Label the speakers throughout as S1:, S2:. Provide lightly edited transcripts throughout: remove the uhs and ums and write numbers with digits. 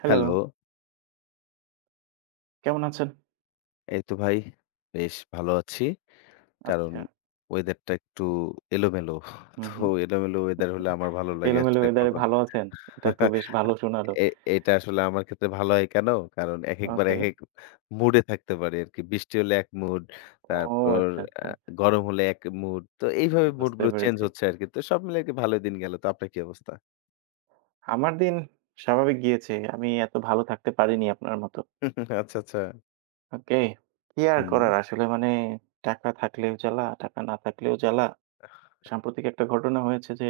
S1: Hello,
S2: hello.
S1: কেমন আছেন?
S2: এই তো ভাই বেশ ভালো আছি। কারণ
S1: আচ্ছা।
S2: ওয়েদারটা একটু এলোমেলো।
S1: হুম,
S2: তো
S1: হুম।
S2: এলোমেলো ওয়েদার হলে আমার ভালো লাগে
S1: এলোমেলো
S2: আসলে
S1: ওয়েদারে
S2: কখন।
S1: ভালো আছেন? এটা তো বেশ ভালো শোনালো।
S2: এ এটা আসলে আমার ক্ষেত্রে ভালো হয় কেন? কারণ একেকবার
S1: ওকে।
S2: একেক মুডে থাকতে পারি আরকি। বৃষ্টি হলে এক মুড,
S1: ও
S2: তারপর
S1: আচ্ছা,
S2: আ
S1: আচ্ছা, আচ্ছা।
S2: গরম হলে এক মুড। তো এইভাবে
S1: বুঝতে
S2: মুডগুলো চেঞ্জ
S1: পেরেছি।
S2: হচ্ছে আরকি। তো সব মিলে আরকি ভালোই দিন গেল। তো আপনার কি অবস্থা?
S1: আমার দিন স্বাভাবিক গিয়েছে। আমি এত ভালো থাকতে পারিনি আপনার মতো।
S2: আচ্ছা, আচ্ছা।
S1: ওকে। কি আর
S2: হুম,
S1: করার আসলে মানে টাকা থাকলেও জ্বালা, টাকা না থাকলেও জ্বালা। সাম্প্রতিক একটা ঘটনা হয়েছে যে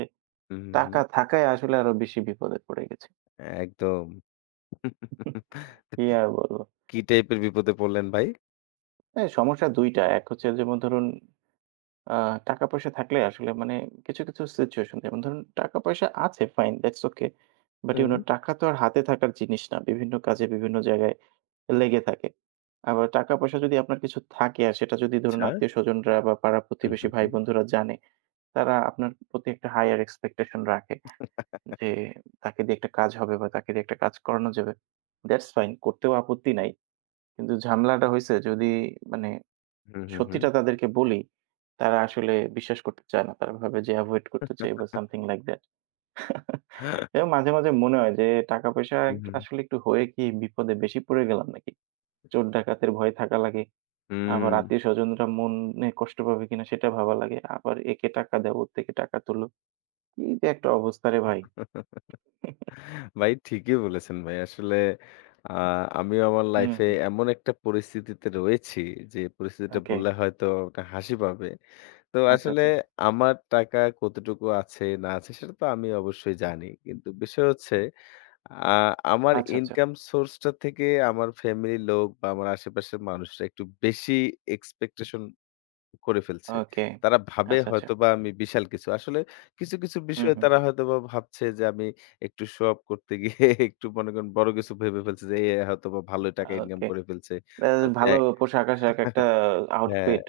S2: হুম, হুম, হুম।
S1: টাকা থাকায় আসলে আরো বেশি বিপদে পড়ে গেছি।
S2: একদম। তো
S1: কি
S2: কি,
S1: আর বলব?
S2: কি টাইপের বিপদে পড়লেন ভাই?
S1: এই সমস্যা ২ টা। এক হচ্ছে যেমন ধরুন আ টাকা-পয়সা থাকলে আসলে মানে কিছু, কিছু সিচুয়েশন যেমন ধরুন টাকা-পয়সা আছে fine, that's okay. But you
S2: hmm,
S1: no টাকা তো আর হাতে থাকার জিনিস না। বিভিন্ন কাজে বিভিন্ন জায়গায় লেগে থাকে। আবার টাকা-পয়সা যদি আপনার কিছু থাকে আর সেটা যদি ধরুন
S2: আচ্ছা।
S1: আত্মীয়স্বজনরা বা পাড়া
S2: হুম,
S1: প্রতিবেশী
S2: হুম, হুম।
S1: ভাই-বন্ধুরা জানে, তারা আপনার প্রতি একটা হাইয়ার এক্সপেকটেশন রাখে যে তাকে দিয়ে একটা কাজ হবে বা তাকে দিয়ে একটা কাজ করানো যাবে। দ্যাটস ফাইন করতেও আপত্তি নাই। কিন্তু ঝামেলাটা হইছে যদি মানে
S2: হুম, হুম, হুম।
S1: সত্যিটা তাদেরকে বলি, তারা আসলে বিশ্বাস করতে চায় না। তারা ভাবে যে এভয়েড করতে চাই বা something like that. এবং মাঝে, মাঝে মনে হয় যে টাকা-পয়সা
S2: হুম,
S1: একটু
S2: হুম,
S1: আসলে একটু হয়ে কি বিপদে বেশি পড়ে গেলাম নাকি? চোর ডাকাতের ভয়ে থাকা লাগে।
S2: হুম।
S1: আবার আত্মীয়-স্বজনরা মনে কষ্ট পাবে কিনা সেটা ভাবা লাগে। আবার একে টাকা দেও, ওর থেকে টাকা তুলো। কি যে একটা অবস্থা রে ভাই!
S2: ভাই ঠিকই বলেছেন ভাই। আসলে আ আমিও আমার
S1: হুম,
S2: লাইফে
S1: হুম।
S2: এমন একটা পরিস্থিতিতে রয়েছি যে পরিস্থিতিটা
S1: ওকে।
S2: বললে হয়তো আপনার হাসি পাবে। তো
S1: আচ্ছা,
S2: আসলে
S1: আচ্ছা।
S2: আমার টাকা কতটুকু আছে না আছে সেটা তো আমি অবশ্যই জানি। কিন্তু বিষয় হচ্ছে আ আমার
S1: আচ্ছা, আচ্ছা।
S2: ইনকাম সোর্সটা থেকে আমার ফ্যামিলির লোক বা আমার আশেপাশের মানুষরা একটু বেশি এক্সপেকটেশন করে ফেলছে।
S1: ওকে।
S2: তারা ভাবে
S1: আচ্ছা, আচ্ছা।
S2: হয়তোবা আমি বিশাল কিছু। আসলে কিছু, কিছু
S1: হুম,
S2: বিষয়ে
S1: হুম।
S2: তারা হয়তোবা ভাবছে যে আমি একটু শো অফ করতে গিয়ে একটু মনে করেন বড় কিছু ভেবে ফেলছে যে এ হয়তোবা ভালো টাকা ইনকাম
S1: ওকে।
S2: করে ফেলছে।
S1: আ
S2: আর
S1: ভালো
S2: ব্যাক
S1: পোশাক-আশাক একটা
S2: হ্যাঁ।
S1: আউটফিট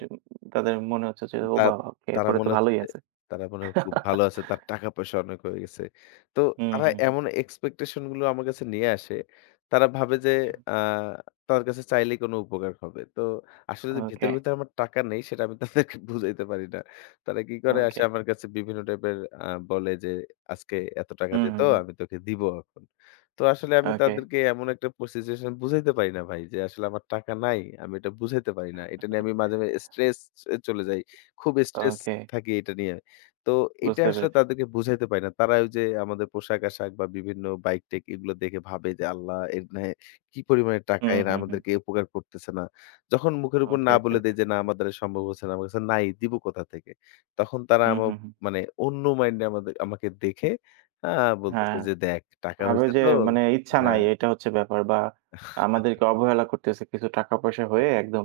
S1: তাদের মনে হচ্ছে যে, "ও
S2: তা
S1: বাবা! ওকে
S2: তারা
S1: এরপরে তো
S2: মনে হচ্ছে
S1: ভালোই
S2: যে
S1: আছে।"
S2: তারা মনে হয় খুব ভালো আছে। তার টাকা-পয়সা অনেক হয়ে গেছে। তো
S1: হুম,
S2: তারা
S1: হুম, হুম।
S2: এমন এক্সপেকটেশন গুলো আমার কাছে নিয়ে আসে। তারা ভাবে যে
S1: আচ্ছা।
S2: আ তাদের কাছে চাইলেই কোনো উপকার হবে। তো আসলে যে
S1: ওকে,
S2: ভেতরে, ভেতরে আমার টাকা নেই সেটা আমি তাদেরকে বুঝাইতে পারি না। তারা কি করে আসে
S1: ওকে।
S2: আমার কাছে বিভিন্ন টাইপের বলে যে, "আজকে এত টাকা
S1: হুম,
S2: দে
S1: হুম,
S2: তো
S1: হুম।
S2: আমি তোকে দিব এখন।" তো আসলে আমি
S1: ওকে,
S2: তাদেরকে এমন একটা সিচুয়েশন বুঝাইতে পারি না ভাই যে আসলে আমার টাকা নাই। আমি এটা বুঝাইতে পারি না। এটা নিয়ে আমি মাঝে, মাঝে স্ট্রেস এ চলে যাই। খুব স্ট্রেস
S1: ওকে।
S2: থাকি এটা নিয়ে। তো এটা
S1: বুঝতে
S2: আসলে
S1: পেরেছি।
S2: তাদেরকে বুঝাইতে পারি না। তারা ওই যে আমাদের পোশাক-আশাক বা বিভিন্ন বাইক-টাইক এগুলো দেখে ভাবে যে, "আল্লাহ! এর নে কি পরিমাণে টাকা
S1: হুম,
S2: এরা
S1: হুম, হুম।
S2: আমাদেরকে উপকার করতেছে না।" যখন মুখের উপর
S1: ওকে,
S2: না
S1: ওকে,
S2: বলে
S1: ওকে।
S2: দেই যে, "না, আমার দ্বারা সম্ভব হচ্ছে না। আমার কাছে নাই, দিব কোথা থেকে?" তখন তারা
S1: হুম,
S2: আমা
S1: হুম, হুম।
S2: মানে অন্য মাইন্ডে আমাদের আমাকে দেখে আ
S1: হ্যাঁ,
S2: বলতেছে যে, "দেখ টাকা
S1: ভাবে
S2: হইছে
S1: যে
S2: তো।"
S1: মানে ইচ্ছা নাই
S2: হ্যাঁ,
S1: এটা হচ্ছে ব্যাপার বা আমাদেরকে অবহেলা করতেছে কিছু টাকা-পয়সা হয়ে একদম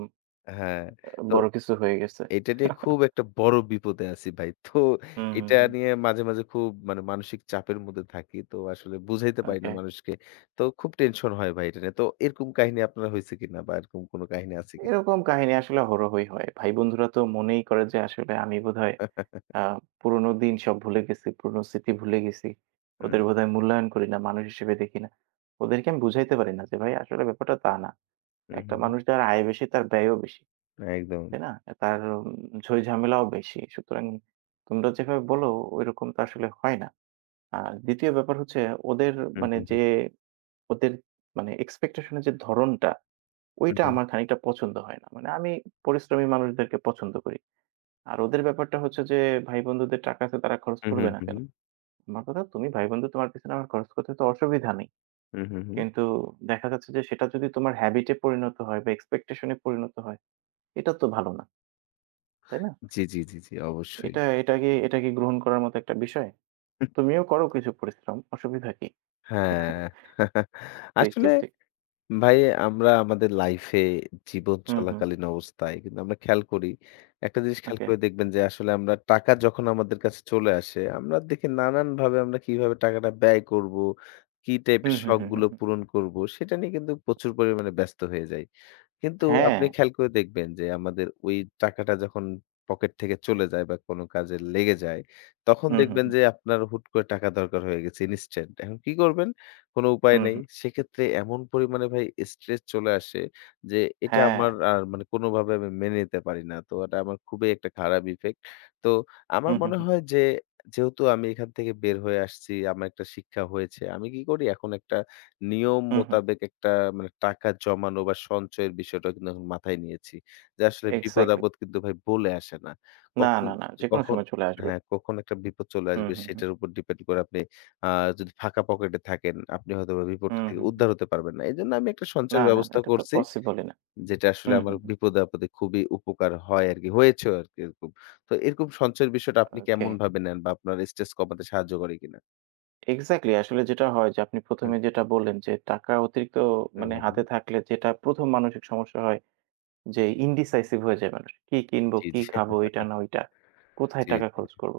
S2: হ্যাঁ। তো
S1: বড় কিছু হয়ে গেছে।
S2: এটা নিয়ে খুব একটা বড় বিপদে আছি ভাই। তো
S1: হুম, হুম,
S2: এটা
S1: হুম।
S2: নিয়ে মাঝে, মাঝে খুব মানে মানসিক চাপের মধ্যে থাকি। তো আসলে বুঝাইতে পারি না
S1: ওকে।
S2: মানুষকে। তো খুব টেনশন হয় ভাই এটা নিয়ে। তো এরকম কাহিনী আপনার হইছে কিনা বা এরকম কোনো কাহিনী আছে কিনা?
S1: এরকম কাহিনী আসলে হরহই হয়। ভাই-বন্ধুরা তো মনেই করে যে আসলে আমি বোধহয় আ পুরোনো দিন সব ভুলে গেছি, পুরোনো স্মৃতি ভুলে গেছি।
S2: হুম,
S1: ওদের বোধহয় মূল্যায়ন করি না, মানুষ হিসেবে দেখি না। ওদেরকে আমি বুঝাইতে পারি না যে ভাই আসলে ব্যাপারটা তা না।
S2: হুম,
S1: একটা
S2: হুম, হুম।
S1: মানুষ যার আয় বেশি তার ব্যয়ও বেশি।
S2: একদম।
S1: তাই না? তার ঝই-ঝামেলাও বেশি। সুতরাং তোমরা যেভাবে বলো ঐরকম তো আসলে হয় না। আর ২য় ব্যাপার হচ্ছে ওদের
S2: হুম,
S1: মানে
S2: হুম,
S1: যে
S2: হুম,
S1: ওদের মানে এক্সপেকটেশন এর যে ধরনটা
S2: হুম,
S1: ঐটা
S2: হুম,
S1: আমার খানিকটা পছন্দ হয় না। মানে আমি পরিশ্রমী মানুষদেরকে পছন্দ করি। আর ওদের ব্যাপারটা হচ্ছে যে ভাই বন্ধুদের টাকা আছে তারা খরচ
S2: হুম,
S1: করবে না
S2: হুম,
S1: কেন? আমার কথা তুমি ভাই-বন্ধু তোমার পেছনে আমার খরচ করতে তো অসুবিধা নেই।
S2: হুম, হুম, হুম।
S1: কিন্তু দেখা যাচ্ছে যে সেটা যদি তোমার habit এ পরিণত হয় বা expectation এ পরিণত হয়, এটা তো ভালো না। তাই না?
S2: জি, জি, জি, জি অবশ্যই।
S1: এটা এটা কি এটা কি গ্রহণ করার মতো একটা বিষয়? তুমিও করো কিছু পরিশ্রম, অসুবিধা কি?
S2: হ্যাঁ।
S1: ঠিক,
S2: আসলে
S1: ঠিক, ঠিক।
S2: ভাই আমরা আমাদের লাইফে জীবন
S1: হুম, হুম।
S2: চলাকালীন অবস্থায় কিন্তু আমরা খেয়াল করি, একটা জিনিস খেয়াল
S1: ওকে।
S2: করে দেখবেন যে আসলে আমরা টাকা যখন আমাদের কাছে চলে আসে, আমরা দেখি নানানভাবে আমরা কিভাবে টাকাটা ব্যয় করব, কি
S1: হুম,
S2: টাইপের
S1: হুম, হুম, হুম,
S2: শখগুলো
S1: হুম।
S2: পূরণ করব, সেটা নিয়ে কিন্তু প্রচুর পরিমাণে ব্যস্ত হয়ে যাই। কিন্তু
S1: হ্যাঁ।
S2: আপনি খেয়াল করে দেখবেন যে আমাদের ওই টাকাটা যখন পকেট থেকে চলে যায় বা কোনো কাজে লেগে যায়, তখন
S1: হুম, হুম,
S2: দেখবেন
S1: হুম।
S2: যে আপনার হুট করে টাকা দরকার হয়ে গেছে ইনস্ট্যান্ট। এখন কি করবেন? কোনো উপায়
S1: হুম,
S2: নেই।
S1: হুম।
S2: সেক্ষেত্রে এমন পরিমাণে ভাই স্ট্রেস চলে আসে যে এটা
S1: হ্যাঁ।
S2: আমার আর মানে কোনোভাবে আমি মেনে নিতে পারি না। তো এটা আমার খুবই একটা খারাপ ইফেক্ট। তো আমার
S1: হুম, হুম,
S2: মনে
S1: হুম।
S2: হয় যে যেহেতু আমি এখান থেকে বের হয়ে আসছি, আমার একটা শিক্ষা হয়েছে। আমি কি করি? এখন একটা নিয়ম
S1: হুম, হুম।
S2: মোতাবেক একটা মানে টাকা জমানো বা সঞ্চয়ের বিষয়টা কিন্তু এখন মাথায় নিয়েছি। যে আসলে
S1: এক্সাক্টলি।
S2: বিপদ-আপদ কিন্তু ভাই বলে আসে না।
S1: না,
S2: কখন
S1: না, না। যেকোনো
S2: কখন
S1: সময় চলে আসবে।
S2: হ্যাঁ, কখন একটা বিপদ চলে
S1: হুম,
S2: আসবে
S1: হুম, হুম।
S2: সেটার উপর ডিপেন্ড করে আপনি আ যদি ফাঁকা পকেটে থাকেন, আপনি হয়তোবা বিপদটা
S1: হুম,
S2: থেকে
S1: হুম, হুম।
S2: উদ্ধার হতে পারবেন না। এজন্য আমি একটা
S1: না,
S2: সঞ্চয়ের
S1: না, না।
S2: ব্যবস্থা
S1: এটা তো
S2: করছি,
S1: পসিবলই না।
S2: যেটা আসলে
S1: হুম,
S2: আমার
S1: হুম, হুম।
S2: বিপদে-আপদে খুবই উপকার হয় আরকি। হয়েছেও আরকি এরকম। তো এরকম সঞ্চয়ের বিষয়টা আপনি
S1: ওকে।
S2: কেমনভাবে নেন বা আপনার স্ট্রেস কমাতে সাহায্য করে কিনা?
S1: এক্সাক্টলি আসলে যেটা হয় যে আপনি ১ম
S2: হুম,
S1: এ যেটা বললেন যে টাকা অতিরিক্ত
S2: হুম,
S1: মানে
S2: হুম,
S1: হাতে
S2: হুম।
S1: থাকলে যেটা ১ম মানসিক সমস্যা হয় যে ইনডিসাইসিভ হয়ে যায় মানুষ। কি কিনবো,
S2: জি,
S1: কি
S2: জি,
S1: খাবো, এটা না ওইটা। কোথায়
S2: জি,
S1: টাকা
S2: জি।
S1: খরচ করব?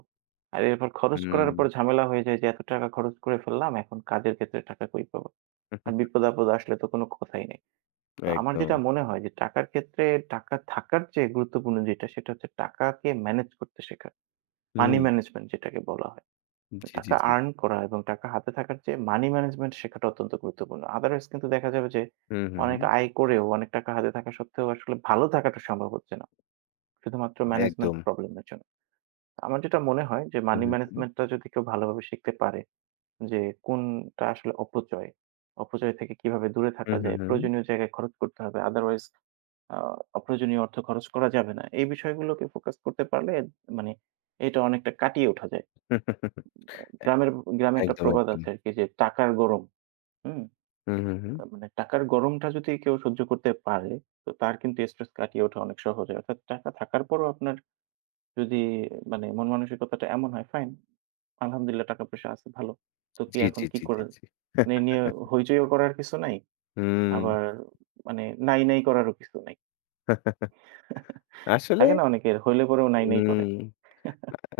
S1: আর এরপর খরচ
S2: হুম।
S1: করার পর ঝামেলা হয়ে যায় যে এত টাকা খরচ করে ফেললাম, এখন কাজের ক্ষেত্রে টাকা কই পাবো? আর বিপদ-আপদ আসলে তো কোনো কথাই নেই। তো আমার
S2: একদম।
S1: যেটা মনে হয় যে টাকার ক্ষেত্রে টাকা থাকার চেয়ে গুরুত্বপূর্ণ যেটা সেটা হচ্ছে টাকাকে ম্যানেজ করতে শেখা। মানি
S2: হুম।
S1: ম্যানেজমেন্ট যেটাকে বলা হয়।
S2: জি, জি,
S1: টাকা
S2: জি।
S1: আর্ন করা এবং টাকা হাতে থাকার যে মানি ম্যানেজমেন্ট শেখাটা অত্যন্ত গুরুত্বপূর্ণ। আদারওয়াইজ কিন্তু দেখা যাবে যে
S2: হুম, হুম,
S1: অনেক
S2: হুম।
S1: আয় করেও অনেক টাকা হাতে থাকা সত্ত্বেও আসলে ভালো থাকাটা সম্ভব হচ্ছে না। শুধুমাত্র ম্যানেজমেন্ট
S2: একদম।
S1: প্রবলেম এর জন্য। আমার যেটা মনে হয় যে
S2: হুম,
S1: মানি
S2: হুম, হুম।
S1: ম্যানেজমেন্টটা যদি কেউ ভালোভাবে শিখতে পারে যে কোনটা আসলে অপচয়, অপচয় থেকে কিভাবে দূরে থাকা
S2: হুম,
S1: যায়,
S2: হুম, হুম।
S1: প্রয়োজনীয় জায়গায় খরচ করতে হবে। আদারওয়াইজ আ অপ্রয়োজনীয় অর্থ খরচ করা যাবে না। এই বিষয়গুলোকে ফোকাস করতে পারলে মানে এটা অনেকটা কাটিয়ে ওঠা যায়। গ্রামের গ্রামে একটা
S2: একদম,
S1: প্রবাদ
S2: একদম।
S1: আছে আরকি যে, "টাকার গরম।" হুম?
S2: হুম, হুম, হুম।
S1: মানে টাকার গরমটা যদি কেউ সহ্য করতে পারে, তো তার কিন্তু স্ট্রেস কাটিয়ে ওঠা অনেক সহজ হয়। অর্থাৎ টাকা থাকার পরেও আপনার যদি মানে মন মানসিকতাটা এমন হয়, "ফাইন, আলহামদুলিল্লাহ টাকা-পয়সা আছে ভালো। তো কি
S2: জি,
S1: এখন
S2: জি,
S1: কি
S2: জি, জি,
S1: করে?"
S2: জি।
S1: মানে এ নিয়ে হইচইও করার কিছু নাই,
S2: হুম।
S1: আবার মানে নাই, নাই করারও কিছু নাই।
S2: আসলে
S1: থাকে না অনেকের হইলে পরেও নাই, নাই করে।
S2: হুম।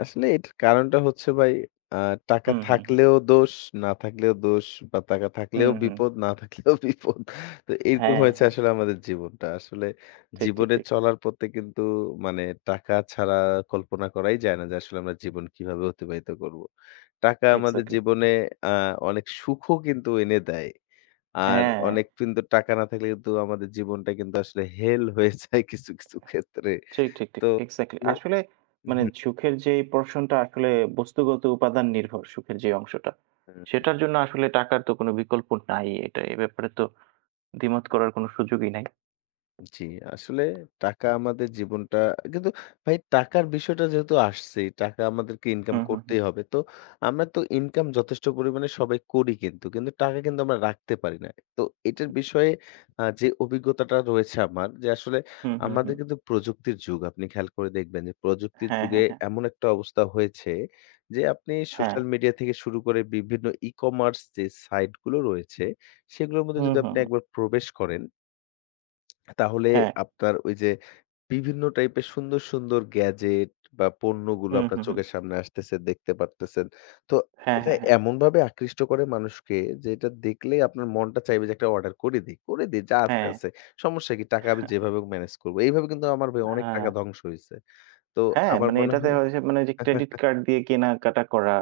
S2: আসলে এটার কারণটা হচ্ছে ভাই আ টাকা
S1: হুম, হুম, হুম।
S2: থাকলেও দোষ, না থাকলেও দোষ বা টাকা
S1: হুম,
S2: থাকলেও
S1: হুম, হুম।
S2: বিপদ, না থাকলেও বিপদ। তো এরকম
S1: হ্যাঁ,
S2: হয়েছে
S1: হ্যাঁ।
S2: আসলে আমাদের জীবনটা। আসলে
S1: ঠিক, ঠিক,
S2: জীবনে
S1: ঠিক।
S2: চলার পথে কিন্তু মানে টাকা ছাড়া কল্পনা করাই যায় না যে আসলে আমরা জীবন কিভাবে অতিবাহিত করব। টাকা আমাদের
S1: এক্সাক্টলি।
S2: জীবনে আ অনেক সুখও কিন্তু এনে দেয়। আর
S1: হ্যাঁ।
S2: অনেক কিন্তু টাকা না থাকলে কিন্তু আমাদের জীবনটা কিন্তু আসলে হেল হয়ে যায় কিছু, কিছু ক্ষেত্রে।
S1: ঠিক, ঠিক,
S2: তো
S1: ঠিক। এক্সাক্টলি।
S2: আসলে
S1: আসলে মানে
S2: হুম।
S1: সুখের যে পোরশনটা আসলে বস্তুগত উপাদান নির্ভর সুখের যে অংশটা।
S2: হ্যাঁ।
S1: সেটার জন্য আসলে টাকার তো কোনো বিকল্প নাই। এটা এ ব্যাপারে তো দ্বিমত করার কোনো সুযোগই নাই।
S2: জি, আসলে টাকা আমাদের জীবনটা কিন্তু ভাই টাকার বিষয়টা যেহেতু আসছেই, টাকা আমাদেরকে ইনকাম
S1: হুম, হুম, হুম।
S2: করতেই হবে। তো আমরা তো ইনকাম যথেষ্ট পরিমাণে সবাই করি কিন্তু, কিন্তু টাকা কিন্তু আমরা রাখতে পারি না। তো এটার বিষয়ে যে অভিজ্ঞতাটা রয়েছে আমার যে আসলে
S1: হুম, হুম,
S2: আমাদের
S1: হুম।
S2: কিন্তু প্রযুক্তির যুগ। আপনি খেয়াল করে দেখবেন যে প্রযুক্তির
S1: হ্যাঁ,
S2: যুগে
S1: হ্যাঁ, হ্যাঁ।
S2: এমন একটা অবস্থা হয়েছে যে আপনি
S1: হ্যাঁ।
S2: সোশ্যাল মিডিয়া থেকে শুরু করে বিভিন্ন ই-কমার্স যে সাইট গুলো রয়েছে, সেগুলোর মধ্যে
S1: হুম,
S2: যদি
S1: হুম,
S2: আপনি
S1: হুম।
S2: একবার প্রবেশ করেন তাহলে
S1: হ্যাঁ।
S2: আপনার ওই যে বিভিন্ন টাইপের সুন্দর, সুন্দর গ্যাজেট বা পণ্যগুলো
S1: হুম,
S2: আপনার
S1: হুম, হুম।
S2: চোখের সামনে আসতেছে, দেখতে পারতেছেন। তো
S1: হ্যাঁ,
S2: এটা
S1: হ্যাঁ, হ্যাঁ।
S2: এমনভাবে আকৃষ্ট করে মানুষকে যে এটা দেখলেই আপনার মনটা চাইবে যে একটা অর্ডার করে দেই, করে দেই যা আছে,
S1: হ্যাঁ,
S2: আছে। সমস্যা কি? টাকা আমি যেভাবে হোক ম্যানেজ করব। এইভাবে কিন্তু আমার ভাই অনেক
S1: হ্যাঁ।
S2: টাকা ধ্বংস হইছে। তো
S1: হ্যাঁ,
S2: আমার
S1: মানে
S2: মনে
S1: এটাতে
S2: হয়।
S1: হয় যে মানে যে ক্রেডিট কার্ড দিয়ে কেনাকাটা করা,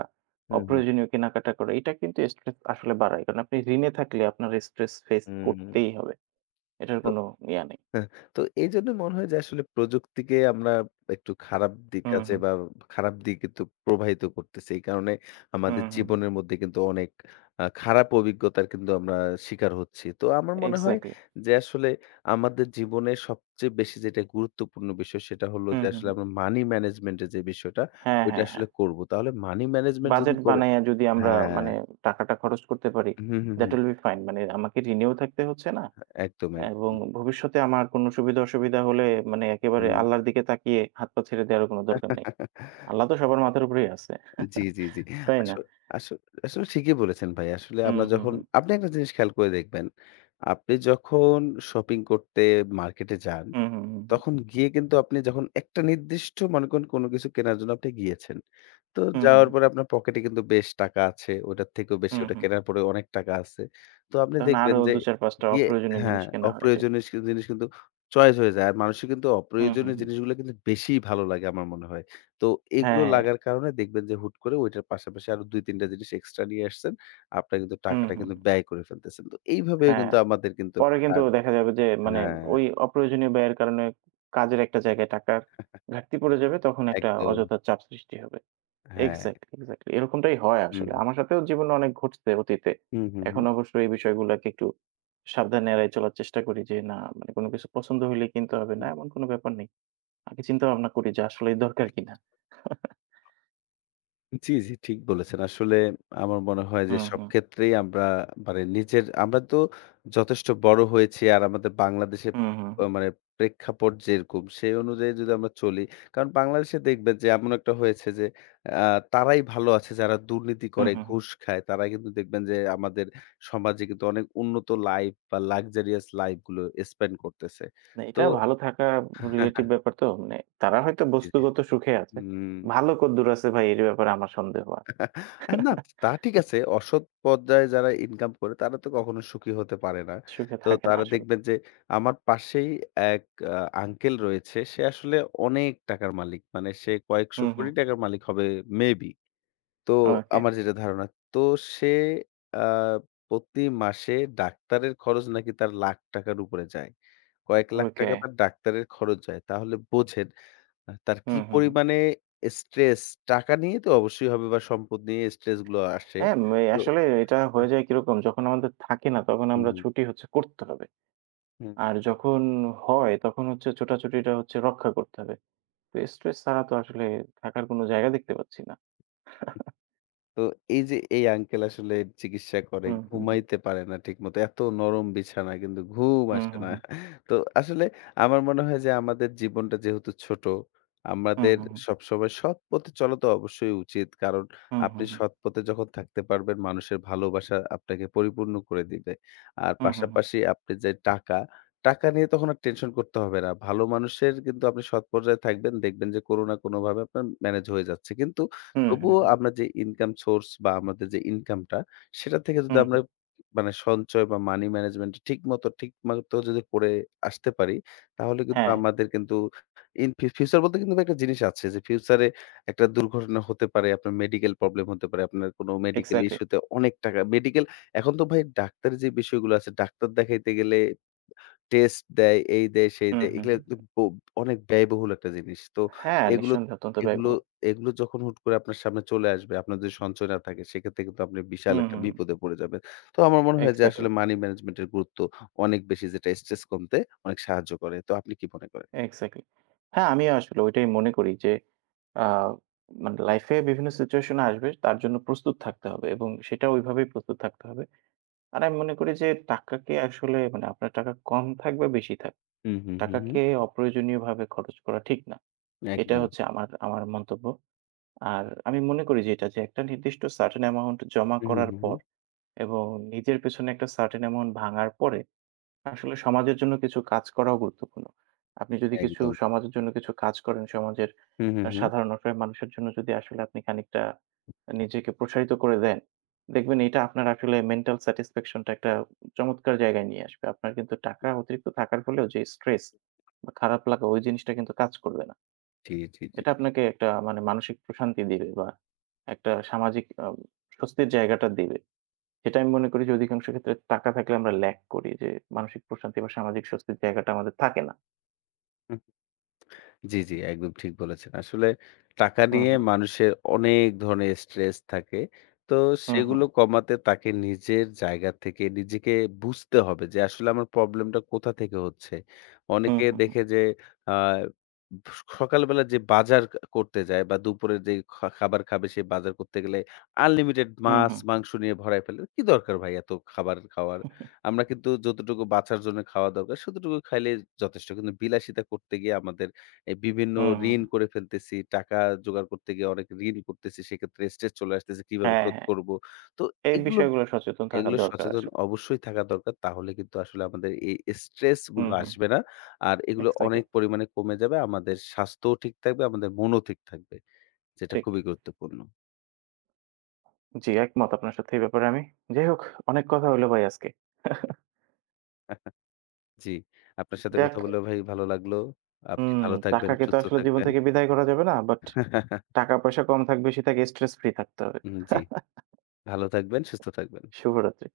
S2: হুম, হুম,
S1: অপ্রয়োজনীয় কেনাকাটা করা এটা কিন্তু স্ট্রেস আসলে বাড়ায়। কারণ আপনি ঋণে থাকলে আপনার স্ট্রেস ফেস
S2: হুম।
S1: করতেই হবে। এটার কোনো ইয়া নেই।
S2: হ্যাঁ, তো এইজন্য মনে হয় যে আসলে প্রযুক্তিকে আমরা একটু খারাপ দিক
S1: হুম,
S2: আছে
S1: হুম।
S2: বা খারাপ দিক কিন্তু প্রবাহিত করতেছি। এই কারণে
S1: হুম,
S2: আমাদের
S1: হুম, হুম।
S2: জীবনের মধ্যে কিন্তু অনেক খারাপ অভিজ্ঞতার কিন্তু আমরা শিকার হচ্ছি। তো আমার মনে হয়
S1: এক্সাক্টলি।
S2: যে আসলে আমাদের জীবনে সবচেয়ে বেশি যেটা গুরুত্বপূর্ণ বিষয় সেটা হলো
S1: হুম,
S2: যে
S1: হুম,
S2: আসলে
S1: হুম।
S2: আমরা মানি ম্যানেজমেন্ট এর যে বিষয়টা
S1: হ্যাঁ,
S2: ওইটা
S1: হ্যাঁ, হ্যাঁ।
S2: আসলে করব। তাহলে মানি ম্যানেজমেন্ট যদি
S1: বাজেট
S2: করে।
S1: বানাইয়া যদি আমরা
S2: হ্যাঁ,
S1: মানে টাকাটা খরচ করতে পারি,
S2: hmm, hmm,
S1: that
S2: hmm.
S1: Will be fine. মানে আমাকে ঋণেও থাকতে হচ্ছে না
S2: একদম,
S1: এবং
S2: একদম।
S1: ভবিষ্যতে আমার কোনো সুবিধা-অসুবিধা হলে মানে একেবারে
S2: হুম।
S1: আল্লাহর দিকে তাকিয়ে হাত পা ছেড়ে দেওয়ারও কোনো দরকার নেই। আল্লাহ তো সবার মাথার উপরেই আছে।
S2: জি, জি, জি।
S1: তাই
S2: আস
S1: না?
S2: আসো আসলে ঠিকই বলেছেন ভাই। আসলে
S1: হুম,
S2: আমরা
S1: হুম,
S2: যখন
S1: হুম।
S2: আপনি একটা জিনিস খেয়াল করে দেখবেন। আপনি যখন শপিং করতে মার্কেটে যান,
S1: হুম, হুম, হুম, হুম।
S2: তখন গিয়ে কিন্তু আপনি যখন একটা নির্দিষ্ট মনে করেন কোনো কিছু কেনার জন্য আপনি গিয়েছেন। তো
S1: হুম, হুম,
S2: যাওয়ার
S1: হুম।
S2: পরে আপনার পকেটে কিন্তু বেশ টাকা আছে। ওটার থেকেও বেশি
S1: হুম,
S2: ওটা
S1: হুম, হুম।
S2: কেনার পরে অনেক টাকা আছে। তো আপনি
S1: তখন আরো
S2: দেখবেন যে
S1: ২-৪-৫ টা
S2: গিয়ে
S1: অপ্রয়োজনীয় জিনিস
S2: হ্যাঁ,
S1: কেনা হয়ে যায়।
S2: অপ্রয়োজনীয় জিনিস কিন্তু চয়েস হয়ে যায়। আর মানুষের কিন্তু
S1: হুম, হুম,
S2: অপ্রয়োজনীয়
S1: হুম।
S2: জিনিসগুলো কিন্তু বেশিই ভালো লাগে আমার মনে হয়। তো
S1: হ্যাঁ,
S2: এগুলো
S1: হ্যাঁ।
S2: লাগার কারণে দেখবেন যে হুট করে ওইটার পাশাপাশি আরো ২-৩ টা জিনিস এক্সট্রা নিয়ে আসছেন। আপনার কিন্তু
S1: হুম,
S2: টাকাটা
S1: হুম, হুম।
S2: কিন্তু ব্যয় করে ফেলতেছেন। তো এইভাবেও
S1: হ্যাঁ।
S2: কিন্তু আমাদের কিন্তু
S1: পরে
S2: একটা
S1: কিন্তু
S2: কার।
S1: দেখা যাবে যে মানে
S2: হ্যাঁ,
S1: ওই অপ্রয়োজনীয় ব্যয়ের কারণে কাজের একটা জায়গায় টাকার ঘাটতি পড়ে যাবে, তখন একটা
S2: একদম।
S1: অযথা চাপ সৃষ্টি হবে।
S2: হ্যাঁ।
S1: এক্সাক্টলি, এক্সাক্টলি এরকমটাই হয়
S2: হুম,
S1: আসলে।
S2: হুম,
S1: আমার সাথেও জীবনে অনেক ঘটছে অতীতে।
S2: হুম, হুম,
S1: এখন
S2: হুম।
S1: অবশ্য এই বিষয়গুলাকে একটু সাবধানে এড়ায় চলার চেষ্টা করি যে, না মানে কোনো কিছু পছন্দ হইলেই কিনতে হবে না,
S2: হুম।
S1: এমন কোনো ব্যাপার নেই। আগে চিন্তা ভাবনা করি যে আসলেই দরকার কিনা।
S2: জি, জি, ঠিক বলেছেন। আসলে আমার মনে হয় যে
S1: হুম,
S2: সব
S1: হুম।
S2: ক্ষেত্রেই আমরা মানে নিজের আমরা তো যথেষ্ট বড় হয়েছি আর আমাদের বাংলাদেশের
S1: হুম, হুম, হুম।
S2: মানে প্রেক্ষাপট যেরকম সেই অনুযায়ী যদি আমরা চলি। কারণ বাংলাদেশে দেখবেন যে এমন একটা হয়েছে যে আ তারাই ভালো আছে যারা দুর্নীতি
S1: হুম,
S2: করে,
S1: হুম, হুম।
S2: ঘুষ খায়। তারা কিন্তু দেখবেন যে আমাদের সমাজে কিন্তু অনেক উন্নত লাইফ বা luxurious লাইফ গুলো স্পেন্ড করতেছে।
S1: না,
S2: তো
S1: এটা ভালো থাকা রিলেটিভ ব্যাপার তো। মানে তারা হয়তো
S2: জি, জি।
S1: বস্তুগত সুখে আছে।
S2: হুম।
S1: ভালো কদ্দুর আছে ভাই এর ব্যাপারে আমার সন্দেহ আছে।
S2: না তা ঠিক আছে। অসৎ পর্যায়ে যারা ইনকাম করে তারা তো কখনো সুখী হতে পারে না।
S1: সুখে
S2: তো
S1: থাকে না
S2: তারা
S1: আসলে।
S2: দেখবেন যে আমার পাশেই এক আ আঙ্কেল রয়েছে। সে আসলে অনেক টাকার মালিক। মানে সে কয়েকশো
S1: হুম, হুম।
S2: কোটি টাকার মালিক হবে মেবি। তো
S1: ওকে,
S2: আমার যেটা ধারণা। তো সে আ প্রতি মাসে ডাক্তারের খরচ নাকি তার লাখ টাকার উপরে যায়। কয়েক লাখ
S1: ওকে।
S2: টাকা তার ডাক্তারের খরচ যায়। তাহলে বোঝেন তার কি
S1: হুম, হুম, হুম।
S2: পরিমাণে স্ট্রেস টাকা নিয়ে তো অবশ্যই হবে বা সম্পদ নিয়ে স্ট্রেস গুলো আসে।
S1: হ্যাঁ, মে
S2: তো
S1: আসলে এটা হয়ে যায় কিরকম যখন আমাদের থাকে না তখন আমরা
S2: হুম,
S1: ছুটি হচ্ছে করতে হবে।
S2: হুম।
S1: আর যখন হয় তখন হচ্ছে ছোটাছুটিটা হচ্ছে রক্ষা করতে হবে। তো স্ট্রেস ছাড়া তো আসলে থাকার কোনো জায়গা দেখতে পাচ্ছি না।
S2: তো এই যে এই আঙ্কেল আসলে চিকিৎসা করে,
S1: হুম, হুম, হুম।
S2: ঘুমাইতে পারে না ঠিকমতো। এত নরম বিছানা কিন্তু ঘুম
S1: হুম,
S2: আসে
S1: হুম,
S2: না।
S1: হুম।
S2: তো আসলে আমার মনে হয় যে আমাদের জীবনটা যেহেতু ছোট,
S1: হুম,
S2: আমাদের
S1: হুম, হুম।
S2: সবসময় সৎ পথে চলা তো অবশ্যই উচিত। কারণ
S1: হুম, হুম,
S2: আপনি
S1: হুম।
S2: সৎ পথে যখন থাকতে পারবেন মানুষের ভালোবাসা আপনাকে পরিপূর্ণ করে দিবে। আর
S1: হুম, হুম, হুম।
S2: পাশাপাশি আপনি যে টাকা, টাকা নিয়ে তখন আর টেনশন করতে হবে না। ভালো মানুষের কিন্তু আপনি সৎ পর্যায়ে থাকবেন দেখবেন যে কোনো না কোনোভাবে আপনার ম্যানেজ হয়ে যাচ্ছে। কিন্তু
S1: হুম, হুম,
S2: তবুও
S1: হুম।
S2: আমরা যে ইনকাম সোর্স বা আমাদের যে ইনকামটা, সেটা থেকে যদি
S1: হুম,
S2: আমরা
S1: হুম।
S2: মানে সঞ্চয় বা মানি ম্যানেজমেন্ট ঠিকমতো ঠিকমতো যদি করে আসতে পারি, তাহলে কিন্তু
S1: হ্যাঁ।
S2: আমাদের কিন্তু ইন ফি ফিউচার বলতে কিন্তু ভাই একটা জিনিস আছে যে ফিউচারে একটা দুর্ঘটনা হতে পারে, আপনার মেডিকেল প্রবলেম হতে পারে, আপনার কোনো মেডিকেল
S1: এক্সাক্টলি।
S2: ইস্যুতে অনেক টাকা মেডিকেল। এখন তো ভাই ডাক্তারের যে বিষয়গুলো আছে, ডাক্তার দেখাইতে গেলে টেস্ট দেয়, এই দেয়, সেই
S1: হুম,
S2: দেয়।
S1: হুম,
S2: এগুলা
S1: হুম।
S2: তো ব অনেক ব্যয়বহুল একটা জিনিস। তো
S1: হ্যাঁ,
S2: এগুলো,
S1: নিঃসন্দেহে অত্যন্ত
S2: এগুলো,
S1: ব্যয়বহুল।
S2: এগুলো যখন হুট করে আপনার সামনে চলে আসবে, আপনার যদি সঞ্চয় না থাকে সেক্ষেত্রে কিন্তু আপনি বিশাল
S1: হুম,
S2: একটা
S1: হুম, হুম।
S2: বিপদে পড়ে যাবেন। তো আমার মনে হয় যে
S1: এক্সাক্টলি,
S2: আসলে মানি ম্যানেজমেন্ট এর গুরুত্ব অনেক বেশি যেটা স্ট্রেস কমতে অনেক সাহায্য করে। তো আপনি কি মনে করেন?
S1: এক্সাক্টলি। হ্যাঁ, আমিও আসলে ওইটাই মনে করি যে আ মানে লাইফে বিভিন্ন সিচুয়েশন আসবে তার জন্য প্রস্তুত থাকতে হবে এবং সেটা ওইভাবেই প্রস্তুত থাকতে হবে। আর আমি মনে করি যে টাকাকে আসলে মানে আপনার টাকা কম থাক বা বেশি থাক,
S2: হুম, হুম, হুম, হুম।
S1: টাকাকে অপ্রয়োজনীয়ভাবে খরচ করা ঠিক না। এটা
S2: একদম।
S1: হচ্ছে আমার আমার মন্তব্য। আর আমি মনে করি যে এটা যে একটা নির্দিষ্ট সার্টেন অ্যামাউন্ট জমা
S2: হুম, হুম,
S1: করার
S2: হুম,
S1: পর
S2: হুম।
S1: এবং নিজের পেছনে একটা সার্টেন অ্যামাউন্ট ভাঙার পরে আসলে সমাজের জন্য কিছু কাজ করাও গুরুত্বপূর্ণ। আপনি যদি কিছু
S2: একদম।
S1: সমাজের জন্য কিছু কাজ করেন, সমাজের
S2: হুম, হুম, হুম।
S1: সাধারণ অসহায় মানুষের জন্য যদি আসলে আপনি খানিকটা নিজেকে প্রসারিত করে দেন, দেখবেন এটা আপনার আসলে মেন্টাল স্যাটিসফ্যাকশন টা একটা চমৎকার জায়গায় নিয়ে আসবে। আপনার কিন্তু টাকা অতিরিক্ত থাকার ফলেও যে স্ট্রেস বা খারাপ লাগা ওই জিনিসটা কিন্তু কাজ করবে না।
S2: জি, জি, জি।
S1: এটা আপনাকে একটা মানে মানসিক প্রশান্তি দিবে বা একটা সামাজিক স্বস্তির জায়গাটা দিবে। সেটা আমি মনে করি যে অধিকাংশ ক্ষেত্রে টাকা থাকলে আমরা ল্যাক করি যে মানসিক প্রশান্তি বা সামাজিক স্বস্তির জায়গাটা আমাদের থাকে না।
S2: হুম। জি, জি, একদম ঠিক বলেছেন। আসলে টাকা
S1: হুম,
S2: নিয়ে
S1: হুম,
S2: মানুষের অনেক ধরনের স্ট্রেস থাকে। তো
S1: হুম, হুম,
S2: সেগুলো কমাতে তাকে নিজের জায়গা থেকে নিজেকে বুঝতে হবে যে আসলে আমার প্রবলেমটা কোথা থেকে হচ্ছে।
S1: হুম,
S2: অনেকে
S1: হুম,
S2: দেখে যে আ সকালবেলা যে বাজার করতে যায় বা দুপুরের যে খাবার খাবে সে বাজার করতে গেলে আনলিমিটেড
S1: হুম,
S2: মাছ,
S1: হুম,
S2: মাংস নিয়ে ভরায় ফেলে। কি দরকার ভাই এত খাবার খাওয়ার? আমরা কিন্তু যতটুকু বাঁচার জন্য খাওয়া দরকার, ততটুকু খাইলেই যথেষ্ট। কিন্তু বিলাসিতা করতে গিয়ে আমাদের এই বিভিন্ন
S1: হুম, হুম।
S2: ঋণ করে ফেলতেছি। টাকা জোগাড় করতে গিয়ে অনেক ঋণ করতেছি। সেক্ষেত্রে স্ট্রেস চলে আসতেছে। কিভাবে
S1: হ্যাঁ,
S2: শোধ
S1: হ্যাঁ।
S2: করব? তো
S1: এই
S2: এগুলো,
S1: বিষয়গুলো সচেতন থাকা
S2: এগুলো
S1: দরকার
S2: সচেতন
S1: আসলে।
S2: অবশ্যই থাকা দরকার। তাহলে কিন্তু আসলে আমাদের এই স্ট্রেস
S1: হুম,
S2: গুলো
S1: হুম,
S2: আসবে না। আর এগুলো
S1: এক্সাক্টলি
S2: অনেক পরিমাণে কমে যাবে। আমাদের স্বাস্থ্যও ঠিক থাকবে, আমাদের মনও ঠিক থাকবে। যেটা
S1: ঠিক।
S2: খুবই গুরুত্বপূর্ণ।
S1: জি, একমত আপনার সাথে এই ব্যাপারে আমি। যাই হোক অনেক কথা হলো ভাই আজকে।
S2: জি। আপনার সাথে
S1: যাক
S2: কথা বলে ভাই ভালো লাগলো। আপনি
S1: হুম,
S2: ভালো থাকবেন,
S1: টাকাকে তো
S2: সুস্থ
S1: আসলে জীবন
S2: থাকবেন।
S1: থেকে বিদায় করা যাবে না। বাট টাকা পয়সা কম থাক বেশি থাক স্ট্রেস ফ্রি থাকতে হবে।
S2: জি। ভালো থাকবেন, সুস্থ থাকবেন।
S1: শুভরাত্রি।